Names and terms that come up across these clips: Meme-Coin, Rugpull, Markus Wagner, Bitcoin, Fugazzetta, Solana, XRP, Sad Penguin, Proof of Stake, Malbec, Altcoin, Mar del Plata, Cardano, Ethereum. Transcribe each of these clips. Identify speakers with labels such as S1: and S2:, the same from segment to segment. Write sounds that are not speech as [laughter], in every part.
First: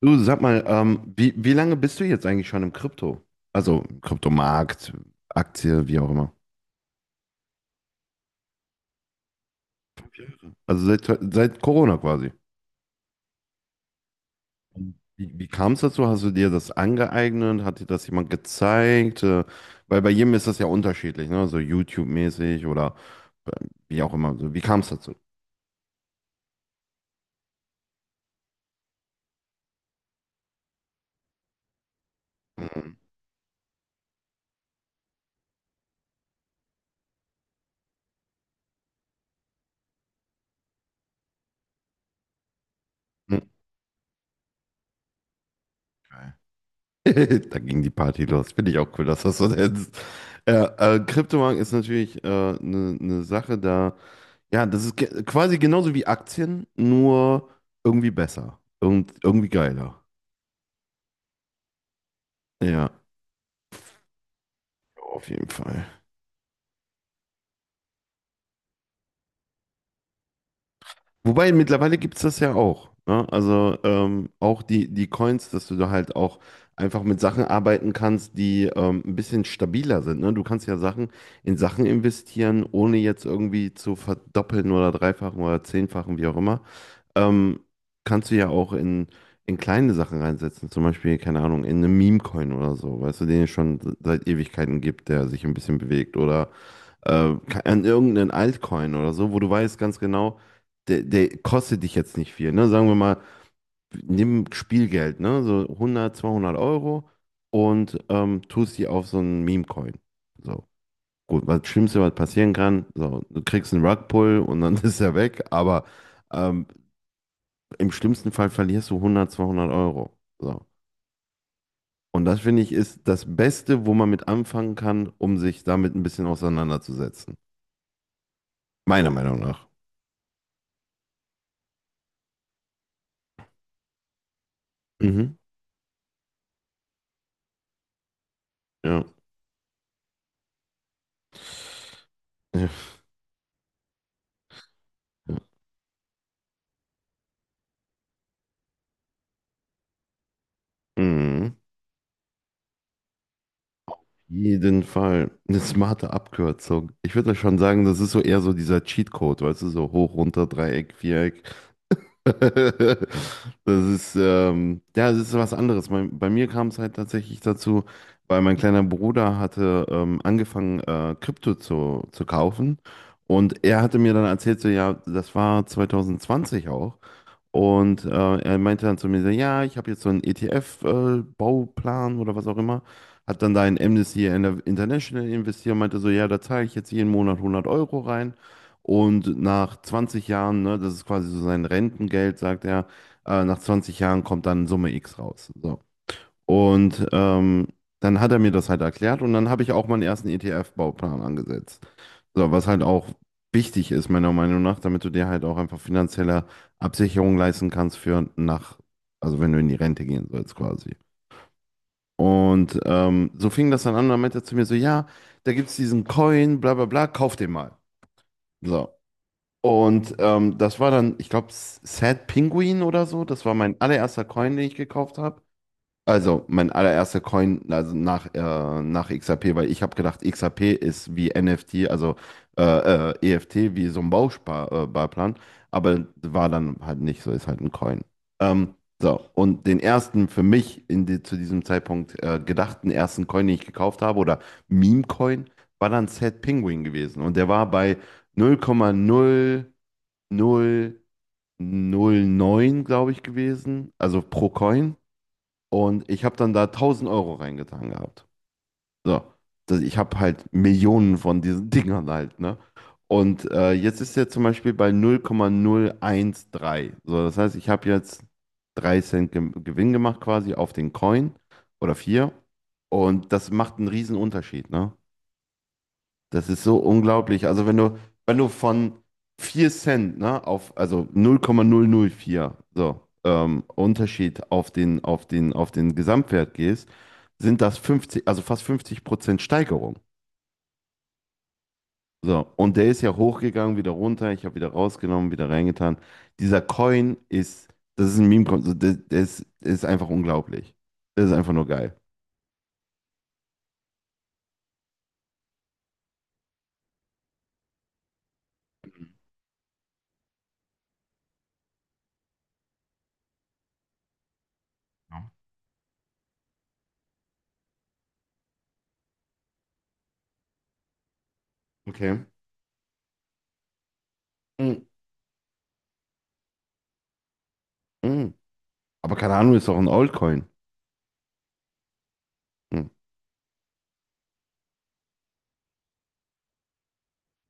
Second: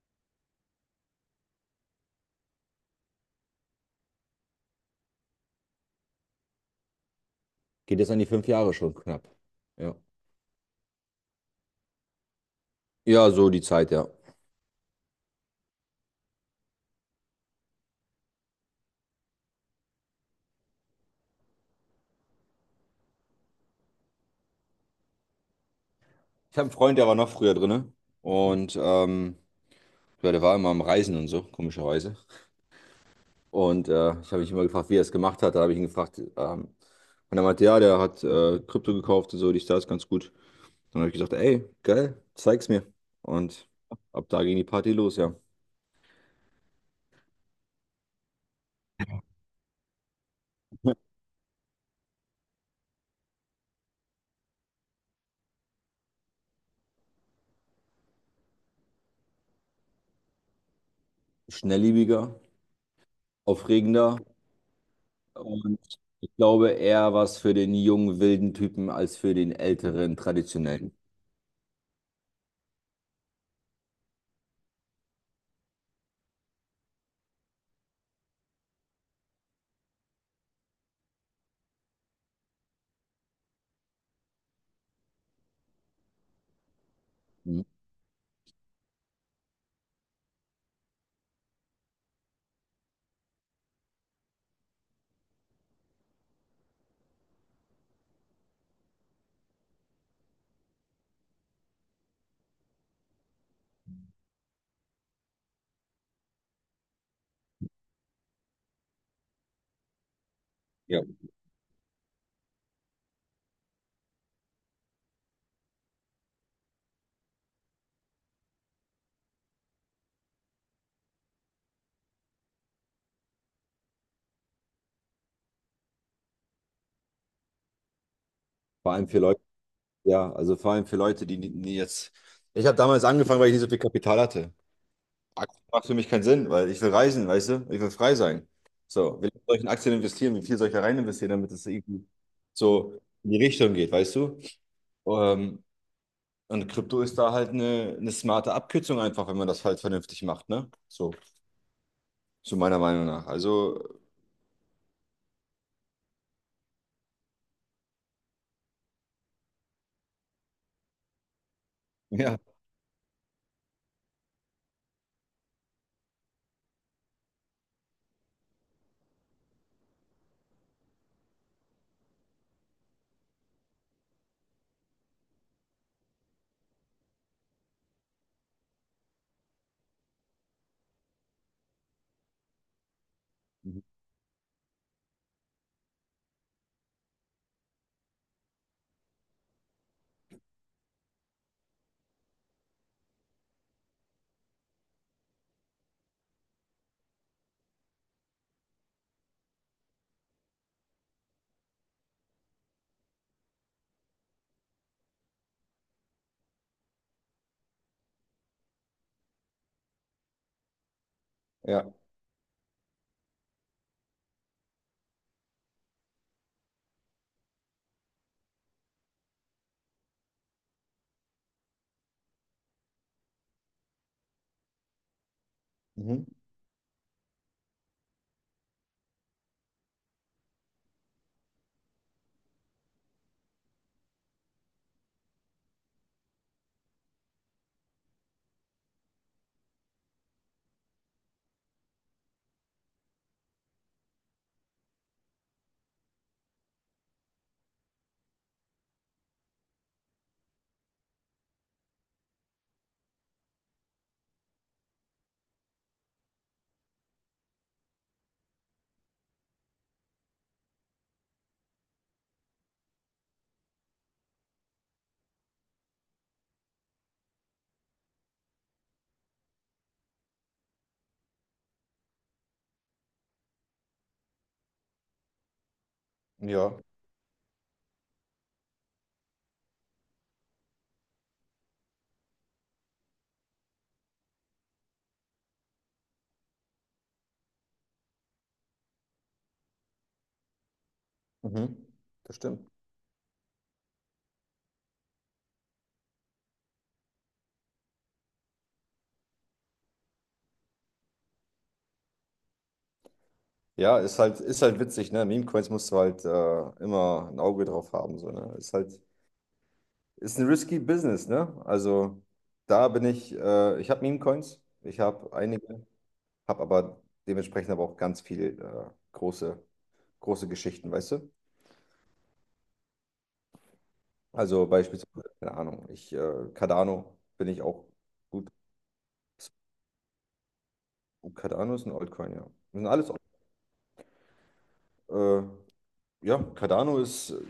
S1: Du, sag mal, wie lange bist du jetzt eigentlich schon im Krypto? Also im Kryptomarkt, Aktie, wie auch immer.
S2: Geht jetzt an die 5 Jahre schon knapp. Ja.
S1: Also seit Corona quasi.
S2: Ja, so die Zeit, ja.
S1: Wie kam es dazu? Hast du dir das angeeignet? Hat dir das jemand gezeigt? Weil bei jedem ist das ja unterschiedlich, ne? So YouTube-mäßig oder äh, wie auch immer. So, wie kam es dazu?
S2: Ich habe einen Freund, der war noch früher drin. Und ja, der war immer am Reisen und so, komischerweise.
S1: Mhm.
S2: Und ich habe mich immer gefragt, wie er es gemacht hat. Da habe ich ihn gefragt, und er meinte, ja, der hat Krypto gekauft und so, dies, das, ganz gut. Dann habe ich gesagt, ey, geil, zeig's mir.
S1: Mhm.
S2: Und ab da ging die Party los, ja.
S1: [laughs] Da ging die Party los. Finde ich auch cool, dass das so ist. Äh,
S2: [laughs]
S1: Kryptomarkt ist natürlich eine Sache da. Ja, das ist quasi genauso wie Aktien, nur irgendwie besser. Irgendwie geiler.
S2: Schnellliebiger,
S1: Ja,
S2: aufregender.
S1: auf jeden
S2: Und
S1: Fall.
S2: ich glaube, eher was für den jungen, wilden Typen als für den älteren, traditionellen.
S1: Wobei mittlerweile gibt es das ja auch. Ne? Also auch die Coins, dass du da halt auch einfach mit Sachen arbeiten kannst, die ein bisschen stabiler sind. Ne? Du kannst ja Sachen in Sachen investieren, ohne jetzt irgendwie zu verdoppeln oder dreifachen oder zehnfachen, wie auch immer. ähm,
S2: Mhm.
S1: Kannst du ja auch in kleine Sachen reinsetzen. Zum Beispiel, keine Ahnung, in einen Meme-Coin oder so, weißt du, den es schon seit Ewigkeiten gibt, der sich ein bisschen bewegt. Oder an irgendeinen Altcoin oder so, wo du weißt ganz genau, der kostet dich jetzt nicht viel. Ne? Sagen wir mal, nimm Spielgeld, ne? So hundert zweihundert Euro und tust die auf so einen Meme-Coin. So.
S2: Ja.
S1: Gut, was Schlimmste, was passieren kann, so, du kriegst einen Rugpull und dann [laughs] ist er weg, aber. Ähm, Im schlimmsten Fall verlierst du 100, 200 Euro. So. Und das finde ich ist das Beste, wo man mit anfangen kann, um sich damit ein bisschen auseinanderzusetzen.
S2: Vor allem
S1: Meiner
S2: für
S1: Meinung
S2: Leute,
S1: nach.
S2: ja, also vor allem für Leute, die, nie jetzt. Ich habe damals angefangen, weil ich nicht so viel Kapital hatte.
S1: Mhm.
S2: Aktien macht für mich keinen Sinn, weil ich will reisen, weißt du? Ich will frei sein.
S1: Ja.
S2: So, wie lange soll ich in Aktien investieren? Wie viel soll ich da rein investieren, damit es irgendwie
S1: Ja.
S2: so in die Richtung geht, weißt du? Ähm, und Krypto ist da halt eine smarte Abkürzung einfach, wenn man das halt vernünftig macht, ne? So,
S1: Mhm.
S2: zu meiner Meinung nach. Also,
S1: Jeden Fall. Eine smarte Abkürzung. Ich würde schon sagen, das ist so eher so dieser Cheatcode, weißt du, so hoch, runter, Dreieck, Viereck. [laughs]
S2: ja,
S1: Ja, das ist was anderes. Bei mir kam es halt tatsächlich dazu, weil mein kleiner Bruder hatte angefangen, Krypto zu kaufen. Und er hatte mir dann erzählt, so, ja, das war 2020 auch. Und er meinte dann zu mir, so, ja, ich habe jetzt so einen ETF-Bauplan oder was auch immer. Hat dann da in
S2: mhm,
S1: Amnesty International investiert und meinte so, ja, da zahle ich jetzt jeden Monat 100 Euro rein. Und nach 20 Jahren, ne, das ist quasi so sein Rentengeld, sagt er, nach 20 Jahren kommt dann Summe X raus. So. Und dann hat er mir das halt erklärt und dann habe ich auch meinen ersten ETF-Bauplan angesetzt. So, was halt auch wichtig ist, meiner Meinung nach, damit du dir halt auch einfach finanzielle Absicherung leisten kannst für nach, also wenn du in die Rente gehen sollst quasi.
S2: ja,
S1: Und so fing das dann an, dann meinte er zu mir so, ja, da gibt es diesen Coin, bla bla bla, kauf den mal. So. Und das war dann, ich glaube, Sad Penguin oder so, das war mein allererster Coin, den ich gekauft habe.
S2: mhm.
S1: Also, mein allererster Coin, also nach XRP, weil ich habe gedacht, XRP ist wie NFT, also äh, EFT, wie so ein Bausparplan, Barplan. Aber war dann halt nicht so, ist halt ein Coin. Ähm, so, und den ersten für mich in die, zu diesem Zeitpunkt gedachten ersten Coin, den ich gekauft habe, oder Meme-Coin, war dann Sad Penguin gewesen. Und der war bei null Komma null null null Komma neun glaube ich, gewesen, also pro Coin. Und ich habe dann da 1.000 Euro reingetan gehabt. So. Das, ich habe halt Millionen von diesen [laughs] Dingern halt, ne? Und jetzt ist er zum Beispiel bei null null Komma null eins drei. So, das heißt, ich habe jetzt 3 Cent Ge Gewinn gemacht quasi auf den Coin oder vier. Und das macht einen riesen Unterschied, ne? Das ist
S2: Ja,
S1: so unglaublich. Also wenn du von 4 Cent, ne, auf, also null Komma null null Komma vier so, Unterschied auf den Gesamtwert gehst, sind das 50 also fast 50% Steigerung.
S2: mhm. Das
S1: So,
S2: stimmt.
S1: und der ist ja hochgegangen, wieder runter, ich habe wieder rausgenommen, wieder reingetan. Dieser Coin ist, das ist ein Meme-Coin, so, der ist einfach unglaublich. Das ist einfach nur geil.
S2: Ja, ist halt witzig, ne? Meme-Coins musst du halt immer ein Auge drauf haben, so, ne? Ist ein risky Business, ne? Also da bin ich, ich habe Meme-Coins, ich
S1: Ja.
S2: habe einige, habe aber dementsprechend aber auch ganz viel große, große Geschichten, weißt du?
S1: Okay.
S2: Also
S1: Mm,
S2: beispielsweise, keine Ahnung, Cardano bin ich auch
S1: mm.
S2: gut.
S1: Aber Cardano ist auch ein Altcoin.
S2: Oh, Cardano ist ein Altcoin, ja. Das
S1: Hm.
S2: sind alles, äh, ja, Cardano ist,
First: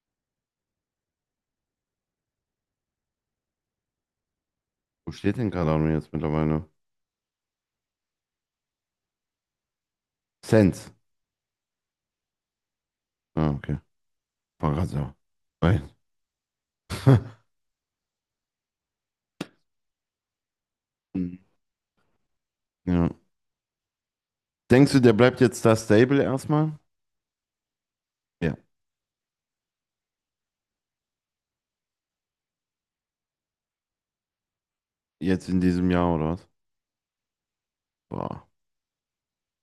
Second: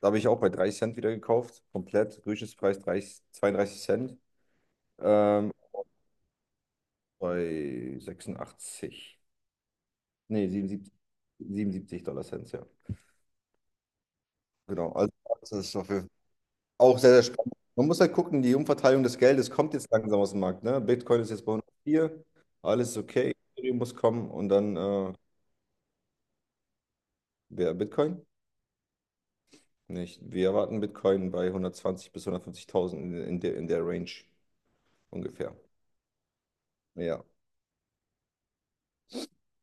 S2: da habe ich auch bei 30 Cent wieder gekauft, komplett, Durchschnittspreis 30, 32 Cent.
S1: Wo steht denn
S2: Ähm,
S1: Cardano jetzt mittlerweile?
S2: Bei 86. Nee,
S1: Cents.
S2: 77, 77 Dollar Cent, ja.
S1: Ah, okay. War grad
S2: Genau. Also
S1: so.
S2: das ist auf
S1: Weil-
S2: jeden Fall auch sehr, sehr
S1: [laughs]
S2: spannend. Man muss halt gucken, die Umverteilung des Geldes kommt jetzt langsam aus dem Markt. Ne? Bitcoin ist
S1: Mhm.
S2: jetzt bei 104, alles ist
S1: Ja.
S2: okay, Ethereum muss kommen und dann
S1: Denkst du, der bleibt jetzt da stable erstmal?
S2: wer Bitcoin?
S1: Ja.
S2: Nicht. Wir erwarten Bitcoin bei 120 bis 150.000 in der Range
S1: Jetzt
S2: ungefähr.
S1: in diesem Jahr oder was?
S2: Ja.
S1: Boah.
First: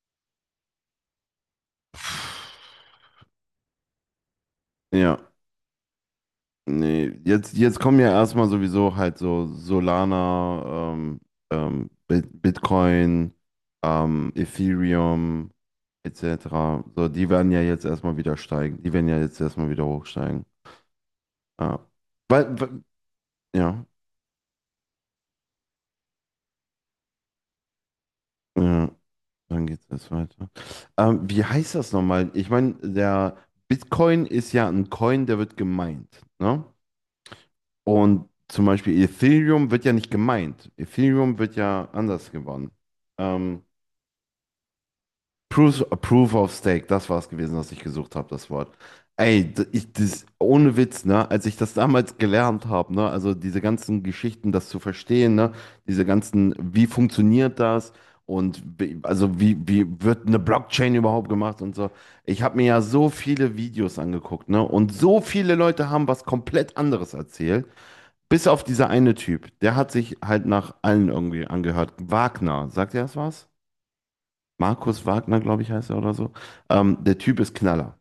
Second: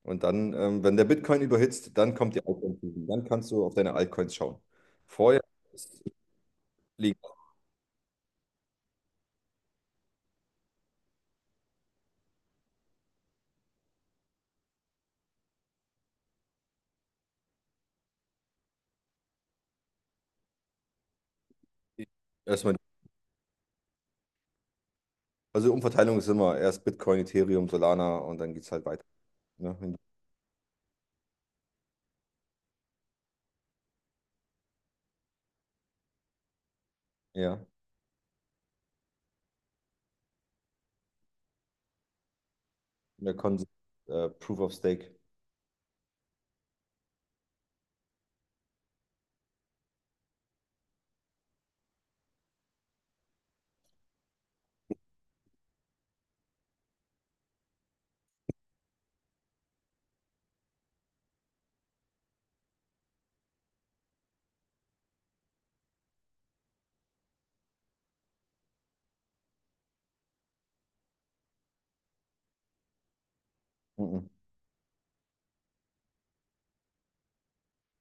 S2: Und dann, wenn der Bitcoin überhitzt, dann kommt die Altcoin-Season. Dann kannst du auf deine Altcoins schauen.
S1: Ja.
S2: Vorher.
S1: Nee. Jetzt kommen ja erstmal sowieso halt so Solana, Bitcoin, Ethereum, etc. So, die werden ja jetzt erstmal wieder steigen. Die werden ja jetzt erstmal wieder hochsteigen. Ja. Weil,
S2: Erstmal,
S1: weil, ja.
S2: also Umverteilung ist immer erst Bitcoin, Ethereum, Solana und dann geht es halt
S1: Ja.
S2: weiter.
S1: Dann
S2: Ne?
S1: geht es weiter. Wie heißt das nochmal? Ich meine, der Bitcoin ist ja ein Coin, der wird gemeint, ne?
S2: Ja,
S1: Und zum Beispiel Ethereum wird ja nicht gemeint. Ethereum wird ja anders gewonnen.
S2: in der
S1: Ähm,
S2: Konsens, Proof of Stake.
S1: Proof of Stake, das war es gewesen, was ich gesucht habe, das Wort. Ey, ich, das, ohne Witz, ne, als ich das damals gelernt habe, ne, also diese ganzen Geschichten, das zu verstehen, ne, diese ganzen, wie funktioniert das und wie, also wie wird eine Blockchain überhaupt gemacht und so. Ich habe mir ja so viele Videos angeguckt, ne, und so viele Leute haben was komplett anderes erzählt, bis auf dieser eine Typ, der hat sich halt nach allen irgendwie angehört. Wagner, sagt ihr das was?
S2: Mhm.
S1: Markus Wagner, glaube ich, heißt er oder so. Der Typ ist Knaller.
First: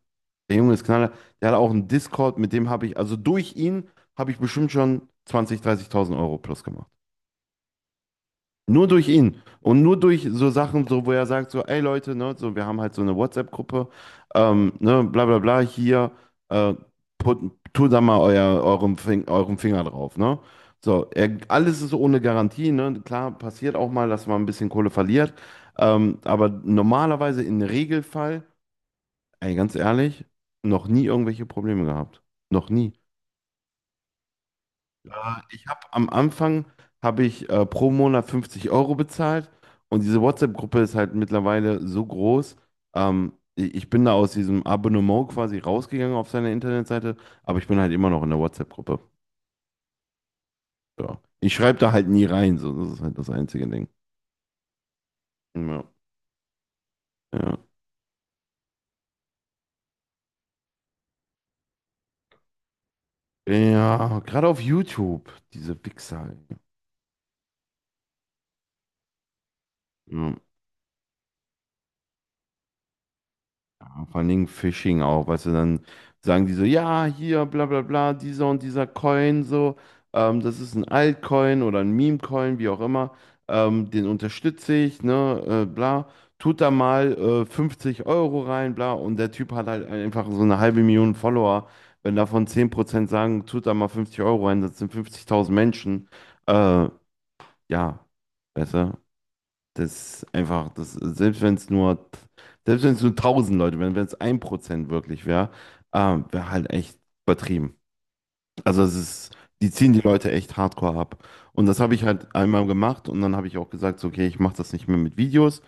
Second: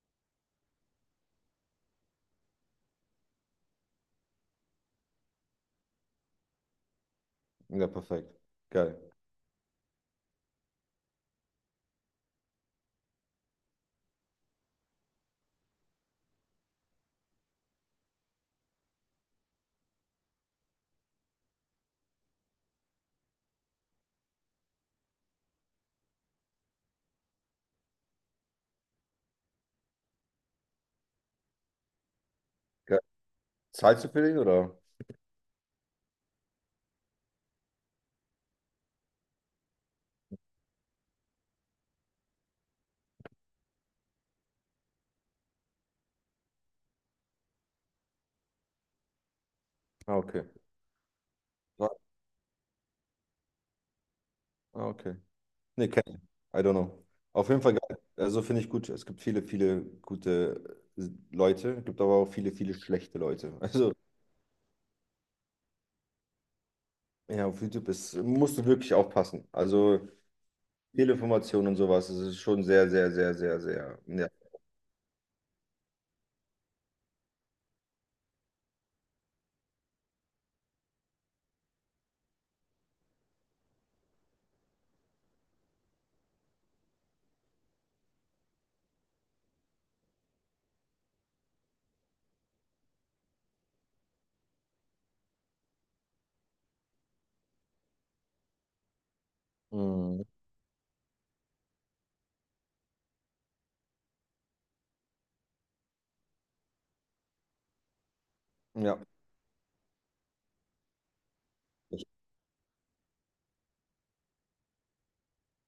S1: Der Junge ist Knaller. Der hat auch einen Discord, mit dem habe ich, also durch ihn habe ich bestimmt schon 20.000, 30.000 Euro plus gemacht.
S2: Ja, perfekt.
S1: Nur durch
S2: Geil.
S1: ihn und nur durch so Sachen, so wo er sagt, so, ey Leute, ne, so, wir haben halt so eine WhatsApp-Gruppe, ne, bla bla bla, hier, äh, tut da mal eurem Finger drauf, ne? So, er, alles ist ohne Garantie, ne? Klar, passiert auch mal, dass man ein bisschen Kohle verliert, aber normalerweise im Regelfall, ey, ganz ehrlich, noch nie irgendwelche Probleme gehabt. Noch nie.
S2: Geil. Zahlst du für den oder?
S1: Ich habe am Anfang habe ich pro Monat 50 Euro bezahlt und diese WhatsApp-Gruppe ist halt mittlerweile so groß. Ich bin da aus diesem Abonnement quasi rausgegangen auf seiner Internetseite, aber ich bin halt immer noch in der WhatsApp-Gruppe.
S2: Ah, okay.
S1: Ja. Ich schreibe
S2: Ja.
S1: da halt nie rein, so das ist halt das einzige Ding.
S2: Ah, okay. Nee,
S1: Ja,
S2: kenn ich. I don't know. Auf jeden
S1: ja.
S2: Fall geil. Also finde ich gut. Es gibt viele, viele gute Leute, gibt aber auch viele, viele schlechte Leute. [laughs] Also,
S1: Ja, gerade auf YouTube, diese Wichser, ey.
S2: ja, auf YouTube musst du wirklich aufpassen. Also,
S1: Ja.
S2: Fehlinformationen und sowas, es ist schon sehr, sehr, sehr, sehr, sehr.
S1: Ja, vor
S2: Ja.
S1: allen Dingen Phishing auch, weißt du, dann sagen die so, ja, hier, bla bla bla, dieser und dieser Coin, so, das ist ein Altcoin oder ein Meme-Coin, wie auch immer, den unterstütze ich, ne, bla, tut da mal 50 Euro rein, bla, und der Typ hat halt einfach so eine halbe Million Follower. Wenn davon 10% sagen, tut da mal 50 Euro rein, das sind 50.000 Menschen, äh, ja, weißt du, das
S2: Mhm.
S1: ist einfach, das, selbst wenn es nur, selbst wenn es nur 1.000 Leute wären, wenn es 1% wirklich wäre, wäre halt echt übertrieben. Also es
S2: Ja.
S1: ist, die ziehen die Leute echt hardcore ab. Und das habe ich
S2: Ich,
S1: halt einmal gemacht und dann habe ich auch gesagt, so, okay, ich mache das nicht mehr mit Videos,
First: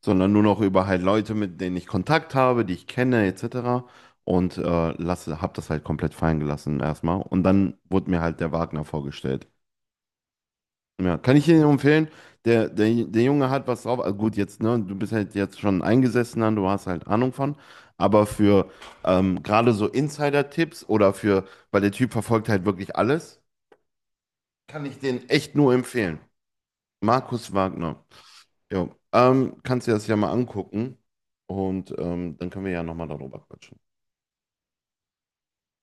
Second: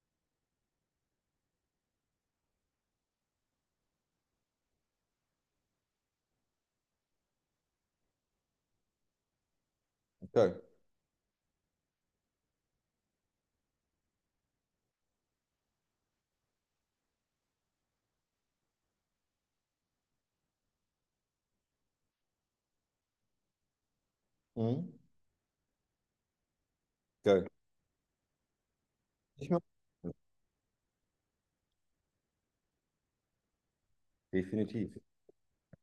S1: sondern nur noch über halt Leute, mit denen ich Kontakt habe, die ich kenne, etc. Und habe das halt komplett fallen gelassen erstmal. Und dann wurde mir halt der Wagner vorgestellt.
S2: Geil.
S1: Ja, kann ich Ihnen empfehlen. Der Junge hat was drauf. Also gut, jetzt, ne, du bist halt jetzt schon eingesessen, dann, du hast halt Ahnung von. Aber für gerade so Insider-Tipps oder für, weil der Typ verfolgt halt wirklich alles, kann
S2: Mhm.
S1: ich den echt nur empfehlen.
S2: Geil.
S1: Markus Wagner. Jo.
S2: Ich mach-
S1: Kannst du dir das ja mal angucken und dann können wir ja nochmal darüber quatschen.
S2: Definitiv.